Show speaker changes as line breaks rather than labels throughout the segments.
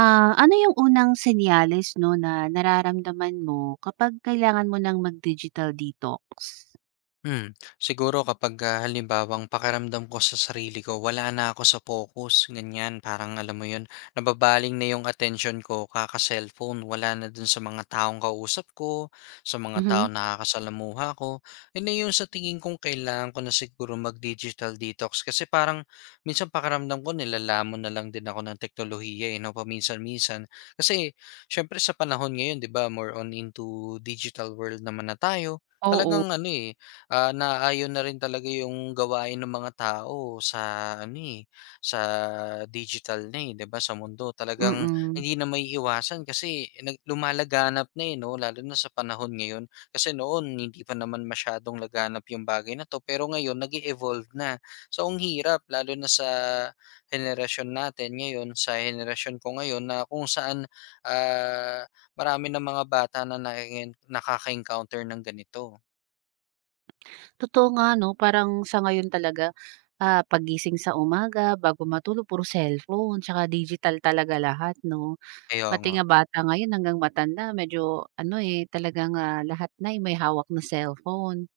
Ah, ano yung unang senyales 'no, na nararamdaman mo kapag kailangan mo ng mag-digital detox?
Siguro kapag, halimbawang pakiramdam ko sa sarili ko wala na ako sa focus, ganyan. Parang alam mo yun, nababaling na yung attention ko kaka-cellphone, wala na dun sa mga taong kausap ko, sa mga
Mhm.
taong nakakasalamuha ko. Yun na yung sa tingin kong kailangan ko na siguro mag-digital detox, kasi parang minsan pakiramdam ko nilalamon na lang din ako ng teknolohiya, eh, 'no, paminsan-minsan. Kasi siyempre sa panahon ngayon, 'di ba, more on into digital world naman na tayo.
Oo,
Talagang ano, eh, naaayon na rin talaga yung gawain ng mga tao sa ano, eh, sa digital na, eh, 'di ba, sa mundo. Talagang
mm.
hindi na maiiwasan kasi lumalaganap na, eh, 'no, lalo na sa panahon ngayon. Kasi noon hindi pa naman masyadong laganap yung bagay na 'to, pero ngayon nag evolve na. So, ang hirap lalo na sa henerasyon natin ngayon, sa henerasyon ko ngayon na kung saan, ah, marami ng mga bata na nakaka-encounter ng ganito.
Totoo nga 'no, parang sa ngayon talaga, ah, pagising sa umaga, bago matulog puro cellphone tsaka digital talaga lahat 'no.
Kaya
Pati
nga.
nga bata ngayon hanggang matanda medyo ano, eh, talagang, ah, lahat na, eh, may hawak na cellphone.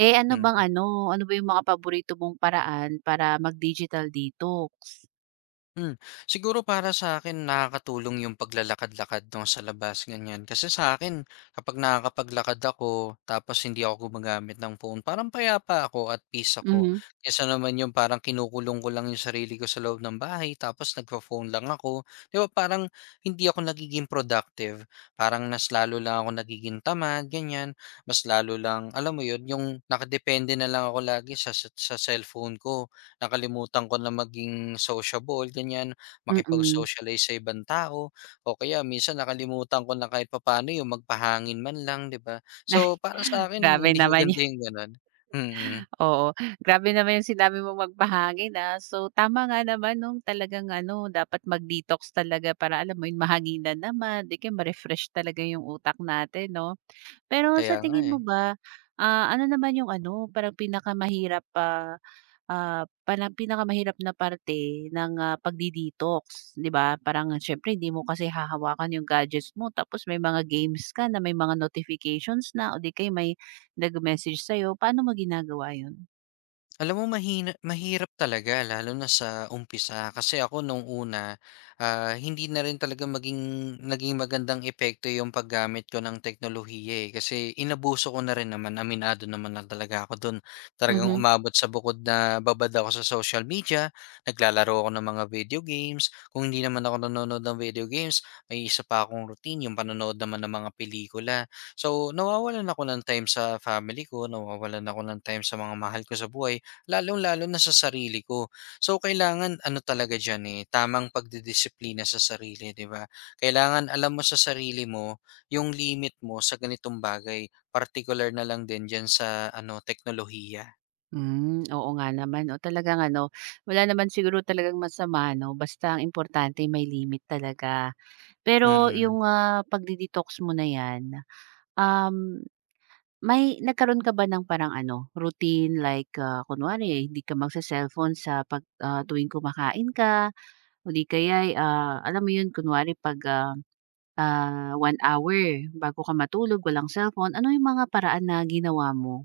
Eh, ano bang
Mm.
ano, ano ba yung mga paborito mong paraan para mag-digital detox?
Hmm, Siguro para sa akin nakakatulong yung paglalakad-lakad 'no, sa labas ganyan. Kasi sa akin kapag nakakapaglakad ako tapos hindi ako gumagamit ng phone, parang payapa ako, at peace ako.
Mhm,
Kaysa naman yung parang kinukulong ko lang yung sarili ko sa loob ng bahay tapos nagpo-phone lang ako, 'di ba parang hindi ako nagiging productive. Parang mas lalo lang ako nagiging tamad ganyan, mas lalo lang alam mo yun, yung nakadepende na lang ako lagi sa sa cellphone ko. Nakalimutan ko na maging sociable ganyan,
mm.
makipag-socialize sa ibang tao o kaya minsan nakalimutan ko na kahit papaano yung magpahangin man lang, 'di ba?
Ay,
So, para sa akin
grabe
hindi
naman yu
maganda yung gano'n. Mm,
oo, grabe naman yung sinabi mo magpahangin, ah. So, tama nga naman nung talagang ano, dapat mag-detox talaga para alam mo yun, mahanginan naman, 'di kaya ma-refresh talaga yung utak natin 'no. Pero sa
Kaya nga,
tingin mo
eh.
ba, ah, ano naman yung ano, parang pinakamahirap, Ah, parang pinakamahirap na parte ng, ah, pagde-detox, 'di ba? Parang siyempre hindi mo kasi hahawakan yung gadgets mo tapos may mga games ka na may mga notifications na o di kaya may nag-message sa'yo. Paano mo ginagawa yun?
Alam mo mahirap talaga lalo na sa umpisa, kasi ako nung una, hindi na rin talaga naging magandang epekto yung paggamit ko ng teknolohiya, eh, kasi inabuso ko na rin naman, aminado naman na talaga ako dun. Talagang
Mhm.
umabot sa bukod na babad ako sa social media, naglalaro ako ng mga video games, kung hindi naman ako nanonood ng video games, may isa pa akong routine, yung panonood naman ng mga pelikula. So, nawawalan ako ng time sa family ko, nawawalan ako ng time sa mga mahal ko sa buhay. Lalong-lalo na sa sarili ko. So, kailangan ano talaga diyan, eh, tamang pagdidisiplina sa sarili, 'di ba? Kailangan alam mo sa sarili mo yung limit mo sa ganitong bagay, particular na lang din diyan sa ano, teknolohiya.
Hmm, oo nga naman o talagang ano, wala naman siguro talagang masama 'no, basta ang importante may limit talaga.
Mm.
Pero
Mm.
yung, ah, pagde-detox mo na 'yan, um may nagkaroon ka ba ng parang ano, routine like, ah, kunwari hindi ka magsa cellphone sa 'pag, ah, tuwing kumakain ka o di kaya'y, ah, alam mo yun kunwari 'pag, ah, 1 hour bago ka matulog walang cellphone. Ano yung mga paraan na ginawa mo?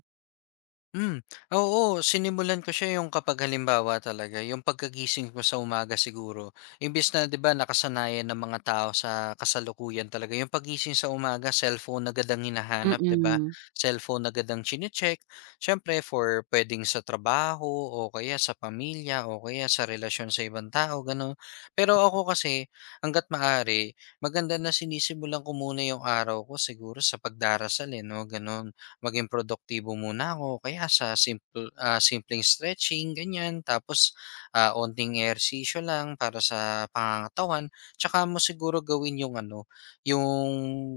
Hmm, Oo, sinimulan ko siya yung kapag halimbawa talaga yung pagkagising ko sa umaga siguro, imbes na, 'di ba, nakasanayan ng mga tao sa kasalukuyan talaga yung paggising sa umaga cellphone agad ang hinahanap, 'di ba?
Mm.
Cellphone agad ang chine-check, siyempre for puwedeng sa trabaho o kaya sa pamilya o kaya sa relasyon sa ibang tao gano'n. Pero ako kasi hangga't maaari maganda na sinisimulan ko muna yung araw ko siguro sa pagdarasal, eh, 'no, gano'n. Maging produktibo muna ako, kaya sa simple, simpleng stretching ganyan tapos, onting ehersisyo lang para sa pangangatawan tsaka mo siguro gawin yung ano, yung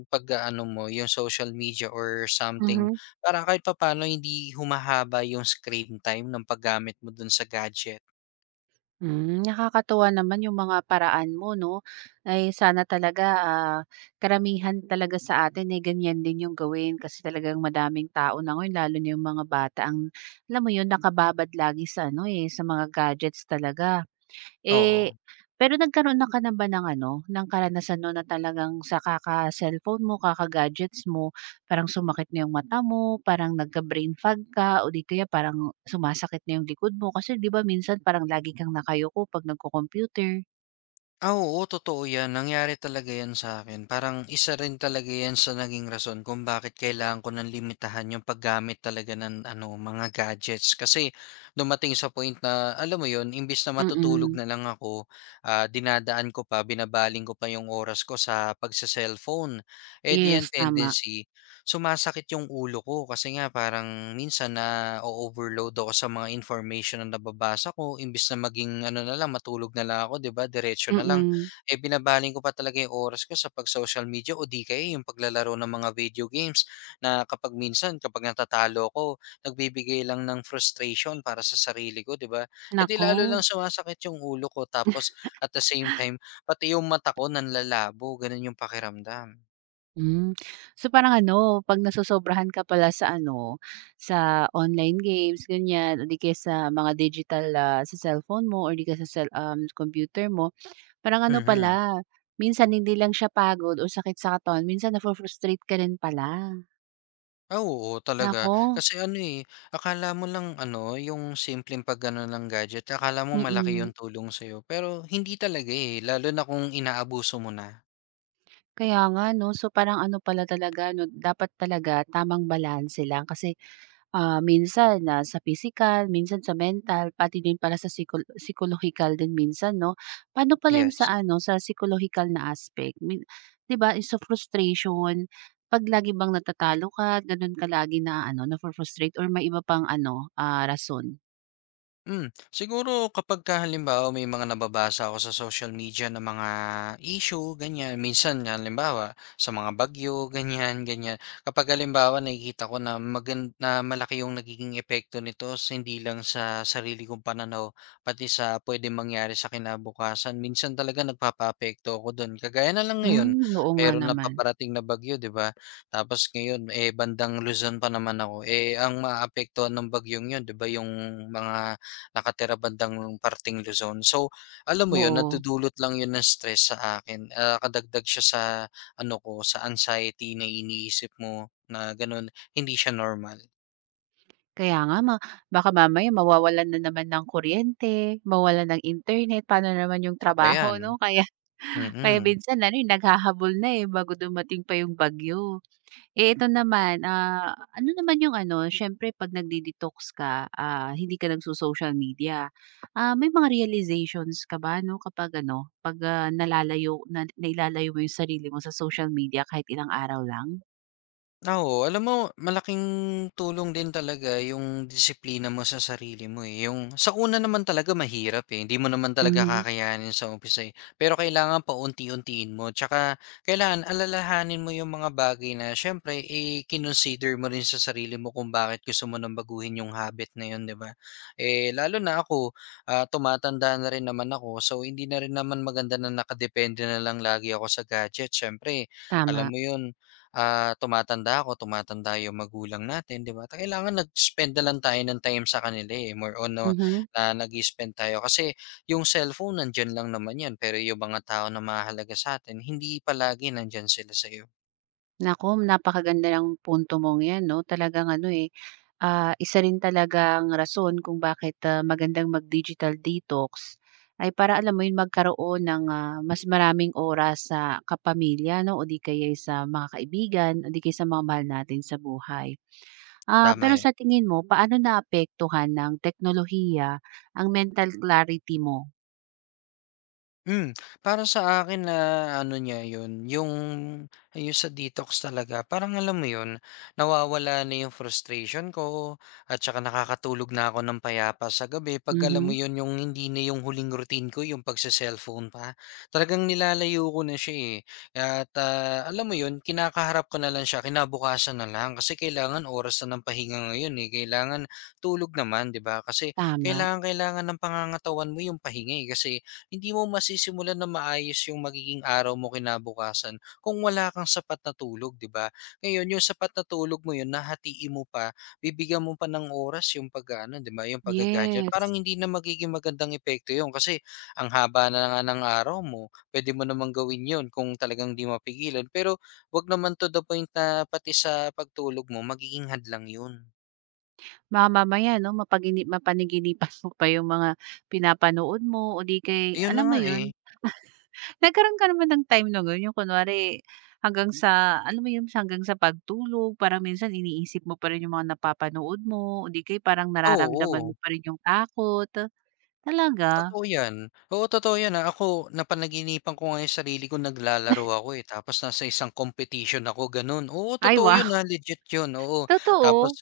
pag ano mo yung social media or something,
Mhm.
para kahit papaano hindi humahaba yung screen time ng paggamit mo dun sa gadget.
Hmm, nakakatuwa naman yung mga paraan mo 'no, ay sana talaga, ah, karamihan talaga sa atin, eh, ganyan din yung gawin kasi talagang madaming tao na ngayon lalo na yung mga bata ang alam mo yun nakababad lagi sa ano, eh, sa mga gadgets talaga. Eh,
Oo.
pero nagkaroon na ka na ba ng ano, ng karanasan nun na talagang sa kaka-cellphone mo, kaka-gadgets mo, parang sumakit na yung mata mo, parang nagka-brain fog ka o di kaya parang sumasakit na yung likod mo? Kasi di ba minsan parang lagi kang nakayuko 'pag nagko-computer?
Oo, totoo 'yan, nangyari talaga 'yan sa akin. Parang isa rin talaga 'yan sa naging rason kung bakit kailangan ko ng limitahan yung paggamit talaga ng ano, mga gadgets. Kasi dumating sa point na alam mo 'yun, imbes na matutulog
Mm.
na lang ako, dinadaan ko pa, binabaling ko pa yung oras ko sa pagse-cellphone. Eh, di ang
Yes, tama.
tendency. Sumasakit yung ulo ko kasi nga parang minsan na-o-overload ako sa mga information na nababasa ko, imbis na maging ano na lang, matulog na lang ako, 'di ba, diretso na lang.
Mm.
Eh, binabaling ko pa talaga yung oras ko sa pag-social media o 'di kaya yung paglalaro ng mga video games na kapag minsan kapag natatalo ako, nagbibigay lang ng frustration para sa sarili ko, 'di ba? Eh, 'di
Nako.
lalo lang sumasakit yung ulo ko tapos at the same time, pati yung mata ko nanlalabo, gano'n yung pakiramdam.
Hmm. So parang ano, 'pag nasosobrahan ka pala sa ano, sa online games ganyan o di kaya sa mga digital, ah, sa cellphone mo or di kaya sa computer mo, parang ano
Mhm.
pala, minsan hindi lang siya pagod o sakit sa katawan minsan na frustrate ka rin pala.
Oo talaga.
Naku,
Kasi ano, eh, akala mo lang ano, yung simpleng pag-ano ng gadget akala mo malaki
mm.
yung tulong sa'yo, pero hindi talaga, eh, lalo na kung inaabuso mo na.
Kaya nga 'no. So, parang ano pala talaga 'no, dapat talaga tamang balanse lang kasi, ah, minsan na sa physical minsan sa mental, pati din pala sa psychological din minsan 'no. Paano pala yung sa
Yes.
ano, sa psychological na aspect? 'Di ba yung sa frustration, 'pag lagi bang natatalo ka, gano'n ka lagi na ano nafu-frustrate or may iba pang ano, ah, rason?
Siguro kapagka halimbawa may mga nababasa ako sa social media na mga issue, ganyan. Minsan nga halimbawa sa mga bagyo, ganyan, ganyan. Kapag halimbawa nakikita ko na, magan na malaki yung nagiging epekto nito hindi lang sa sarili kong pananaw, pati sa pwede mangyari sa kinabukasan. Minsan talaga nagpapaapekto ako doon. Kagaya na lang ngayon,
Hmm, oo nga
mayroon na
naman.
paparating na bagyo, 'di ba? Tapos ngayon eh bandang Luzon pa naman ako. Eh ang maapektuhan ng bagyong 'yon, 'di ba, yung mga nakatira bandang parteng Luzon. So, alam mo 'yun,
Oo.
natudulot lang 'yun ng stress sa akin, kadagdag siya sa ano ko, sa anxiety na iniisip mo na gano'n, hindi siya normal.
Kaya nga baka mamaya mawawalan na naman ng kuryente, mawalan ng internet, paano naman yung
Isa pa
trabaho
'yan.
'no? Kaya kaya
Mm.
minsan ano, eh, naghahabol na, eh, bago dumating pa yung bagyo. Eh, ito naman, ah, ano naman yung ano, siyempre 'pag nagde-detox ka, ah, hindi ka nagso-social media. Ah, may mga realizations ka ba 'no kapag ano, 'pag, ah, nalalayo na nailalayo mo yung sarili mo sa social media kahit ilang araw lang?
Oo, alam mo malaking tulong din talaga yung disiplina mo sa sarili mo, eh. Yung sa una naman talaga mahirap, eh, hindi mo naman talaga
Mhm,
kakayanin sa umpisa, eh. Pero kailangan paunti-untiin mo tsaka kailangan alalahanin mo yung mga bagay na siyempre, eh, kinonsider mo rin sa sarili mo kung bakit gusto mo ng baguhin yung habit na yun, 'di ba? Eh, lalo na ako, tumatanda na rin naman ako, so hindi na rin naman maganda na nakadepende na lang lagi ako sa gadget. Siyempre, alam
tama.
mo yun. Tumatanda ako, tumatanda yung magulang natin, 'di ba? Ta kailangan nag-spend na lang tayo ng time sa kanila, eh, more on na
Mhm.
na nag spend tayo, kasi yung cellphone nandiyan lang naman 'yan, pero yung mga tao na mahalaga sa atin hindi palagi nandiyan sila sa'yo.
Naku, napakaganda ng punto mong 'yan 'no. Talagang ano, eh, isa rin talagang rason kung bakit, ah, magandang mag-digital detox ay para alam mo 'yun, magkaroon ng, ah, mas maraming oras sa kapamilya 'no o di kaya'y sa mga kaibigan o di kaya sa mga mahal natin sa buhay. Ah,
Tama
pero
'yan.
sa tingin mo, paano naapektuhan ng teknolohiya ang mental clarity mo?
Para sa akin na ano niya yun, yung sa detox talaga parang alam mo yun, nawawala na yung frustration ko at saka nakakatulog na ako ng payapa sa gabi 'pag alam mo
Mhm,
yun, yung hindi na yung huling routine ko yung pagse-cellphone pa. Talagang nilalayo ko na siya, eh, at, alam mo yun, kinakaharap ko na lang siya kinabukasan na lang kasi kailangan oras na ng pahinga ngayon, eh, kailangan tulog naman, 'di ba? Kasi
tama.
kailangang-kailangan ng pangangatawan mo yung pahinga, eh, kasi hindi mo masisimulan na maayos yung magiging araw mo kinabukasan kung wala kang sapat na tulog, 'di ba? Ngayon, yung sapat na tulog mo yun, hahatiin mo pa, bibigyan mo pa ng oras yung pag-aano, 'di ba, yung pagga-gadget.
Yes.
Parang hindi na magiging magandang epekto yun, kasi ang haba na nga ng araw mo. Pwede mo namang gawin yun kung talagang 'di mapigilan. Pero 'wag naman to the point na pati sa pagtulog mo magiging hadlang yun.
Baka mamaya 'no, mapanaginipan mo pa yung mga pinapanood mo o di kay
Ayun na
alam mo
nga, eh.
yun, nagkaroon ka naman ng time na ganun, yung kunwari hanggang sa alam mo yun, hanggang sa pagtulog parang minsan iniisip mo pa rin yung mga napapanood mo o di kaya parang
Oo.
nararamdaman mo
Oo.
pa rin yung takot, talaga?
Totoo 'yan. Oo, totoo 'yan. Ako napanaginipan ko nga 'yung sarili ko naglalaro ako, eh, tapos nasa isang competition ako gano'n. Oo,
Ay
totoo
wow,
'yun, legit 'yun, oo. Tapos
totoo.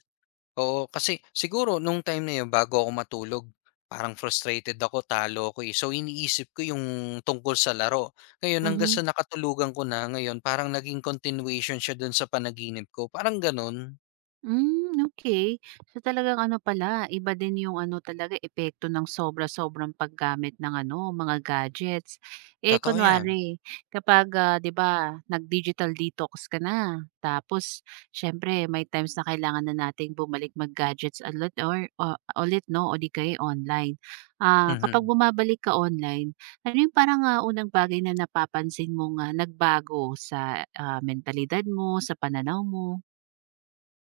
oo, kasi siguro nung time na 'yun bago ako matulog parang frustrated ako, talo ako, eh. So iniisip ko 'yung tungkol sa laro. Ngayon hanggang
Mhm.
sa nakatulugan ko na ngayon parang naging continuation siya dun sa panaginip ko, parang gano'n.
Hmm, okay. So, talagang ano pala, iba din yung ano talaga epekto ng sobra-sobrang paggamit ng ano, mga gadgets. Eh,
Totoo 'yan.
kunwari kapag, ah, 'di ba, nag-digital detox ka na, tapos siyempre may times na kailangan na nating bumalik mag-gadgets ulit o ulit 'no, o 'di kaya online. Ah, kapag
Mhm.
bumabalik ka online, ano yung parang, ah, unang bagay na napapansin mong, ah, nagbago sa, ah, mentalidad mo, sa pananaw mo?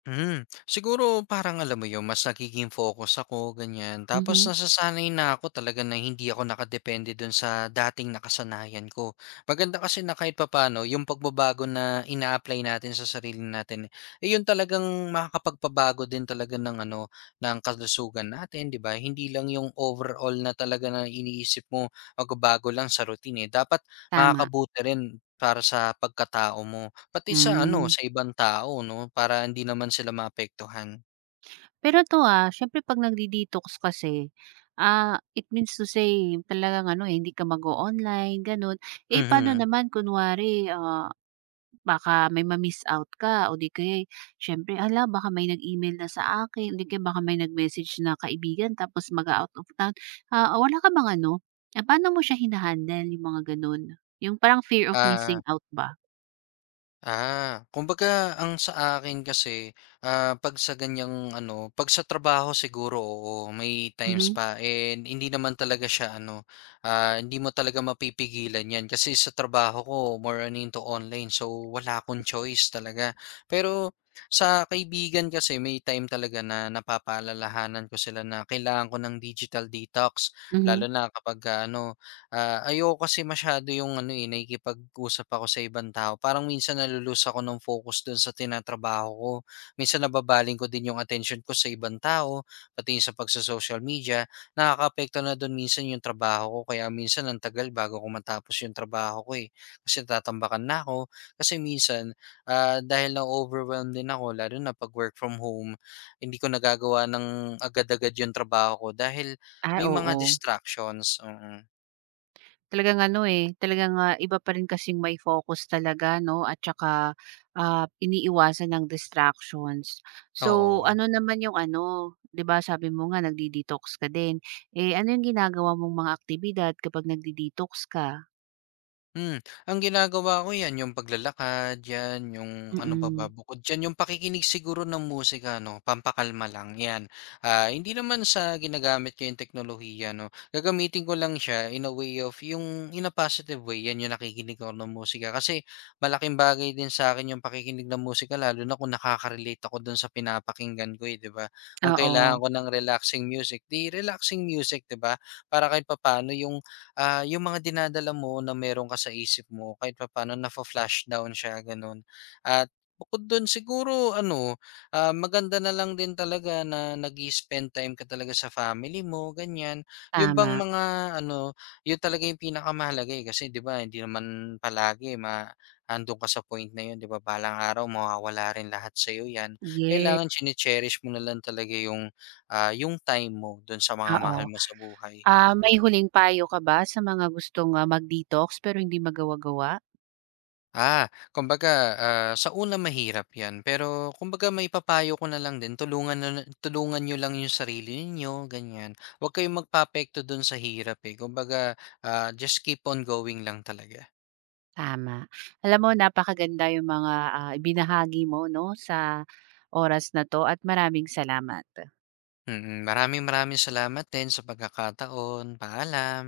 Siguro parang alam mo 'yun, mas nagiging focus ako ganiyan. Tapos
Mhm,
nasasanay na ako talaga na hindi ako nakadepende dun sa dating nakasanayan ko. Maganda kasi na kahit papaano yung pagbabago na ina-apply natin sa sarili natin, eh, yun talagang makakapagpabago din talaga ng ano, ng kalusugan natin, 'di ba? Hindi lang yung overall na talaga na iniisip mo, magbabago lang sa routine, eh. Dapat
tama.
makakabuti rin para sa pagkatao mo. Pati sa ano,
Hmm,
sa ibang tao 'no, para hindi naman sila maapektuhan.
pero ito, ah, siyempre 'pag nagde-detox kasi, ah, it means to say talagang ano, eh, hindi ka mag-o-online gano'n. Eh, paano
Mhm,
naman kunwari, ah, baka may ma-miss out ka o di kaya'y siyempre, "Hala, baka may nag-email na sa akin o di kaya baka may nag-message na kaibigan tapos mag out of town." Ah, wala ka bang ano, ah, paano mo siya hina-handle yung mga gano'n? Yung parang fear of
ah
missing out ba?
Kumbaga ang sa akin kasi, 'pag sa ganiyang ano, 'pag sa trabaho siguro oo, may times
Mhm,
pa and hindi naman talaga siya ano, hindi mo talaga mapipigilan 'yan, kasi sa trabaho ko more on into online, so wala akong choice talaga. Pero sa kaibigan kasi may time talaga na napapaalalahanan ko sila na kailangan ko ng digital detox
mhm.
lalo na kapagka ano. Ayoko kasi masyado yung ano, eh, nakikipag-usap ako sa ibang tao. Parang minsan nalo-lose ako ng focus dun sa tinatrabaho ko. Minsan nababaling ko din yung attention ko sa ibang tao, pati yung sa pagsa-social media. Nakakaapekto na dun minsan yung trabaho ko. Kaya minsan ang tagal bago ko matapos yung trabaho ko eh. Kasi tatambakan na ako. Kasi minsan, dahil na-overwhelmed din ako, lalo na pag work from home, hindi ko nagagawa ng agad-agad yung trabaho ko dahil
Ay,
may mga
oo.
distractions. Mm.
Talagang ano, eh, talagang, ah, iba pa rin kasing may focus talaga 'no at tsaka, ah, iniiwasan ng distractions. So,
Oo.
ano naman yung ano, 'di ba sabi mo nga nagde-detox ka din, eh, ano yung ginagawa mong mga aktibidad kapag nagde-detox ka?
Hmm, ang ginagawa ko 'yan, yung paglalakad 'yan, yung ano pa ba,
Mm,
bukod diyan yung pakikinig siguro ng musika 'no, pampakalma lang 'yan. Hindi naman sa ginagamit ko yung teknolohiya 'no, gagamitin ko lang siya in a way of yung in a positive way, 'yan yung nakikinig ako ng musika. Kasi malaking bagay din sa akin yung pakikinig ng musika lalo na kung nakaka-relate ako dun sa pinapakinggan ko, eh, 'di ba? Kung kailangan
oo,
ko ng relaxing music, 'di ba? Para kahit papaano yung yung mga dinadala mo na meron ka sa isip mo kahit pa paano nafo-flash down siya gano'n. At bukod dun siguro ano, maganda na lang din talaga na nag spend time ka talaga sa family mo ganyan. Yung bang
tama.
mga ano, yun talaga yung pinakamahalaga, eh, kasi 'di ba hindi naman palagi andun ka sa point na yun, 'di ba balang araw mawawala rin lahat sa'yo 'yan.
Yes,
Kailangan chine-cherish mo na lang talaga yung, yung time mo dun sa mga
oo.
mahal mo sa buhay.
Ah, may huling payo ka ba sa mga gustong, ah, mag-detox pero hindi magawa-gawa?
Kumbaga, sa una mahirap 'yan, pero kumbaga may papayo ko na lang din, tulungan na na tulungan niyo lang 'yung sarili ninyo, ganiyan. Huwag kayong magpaapekto do'n sa hirap, eh, kumbaga, just keep on going lang talaga.
Tama. Alam mo napakaganda yung mga, ah, ibinahagi mo 'no, sa oras na 'to at maraming salamat.
Mm, mm. Maraming maraming salamat din sa pagkakataon. Paalam.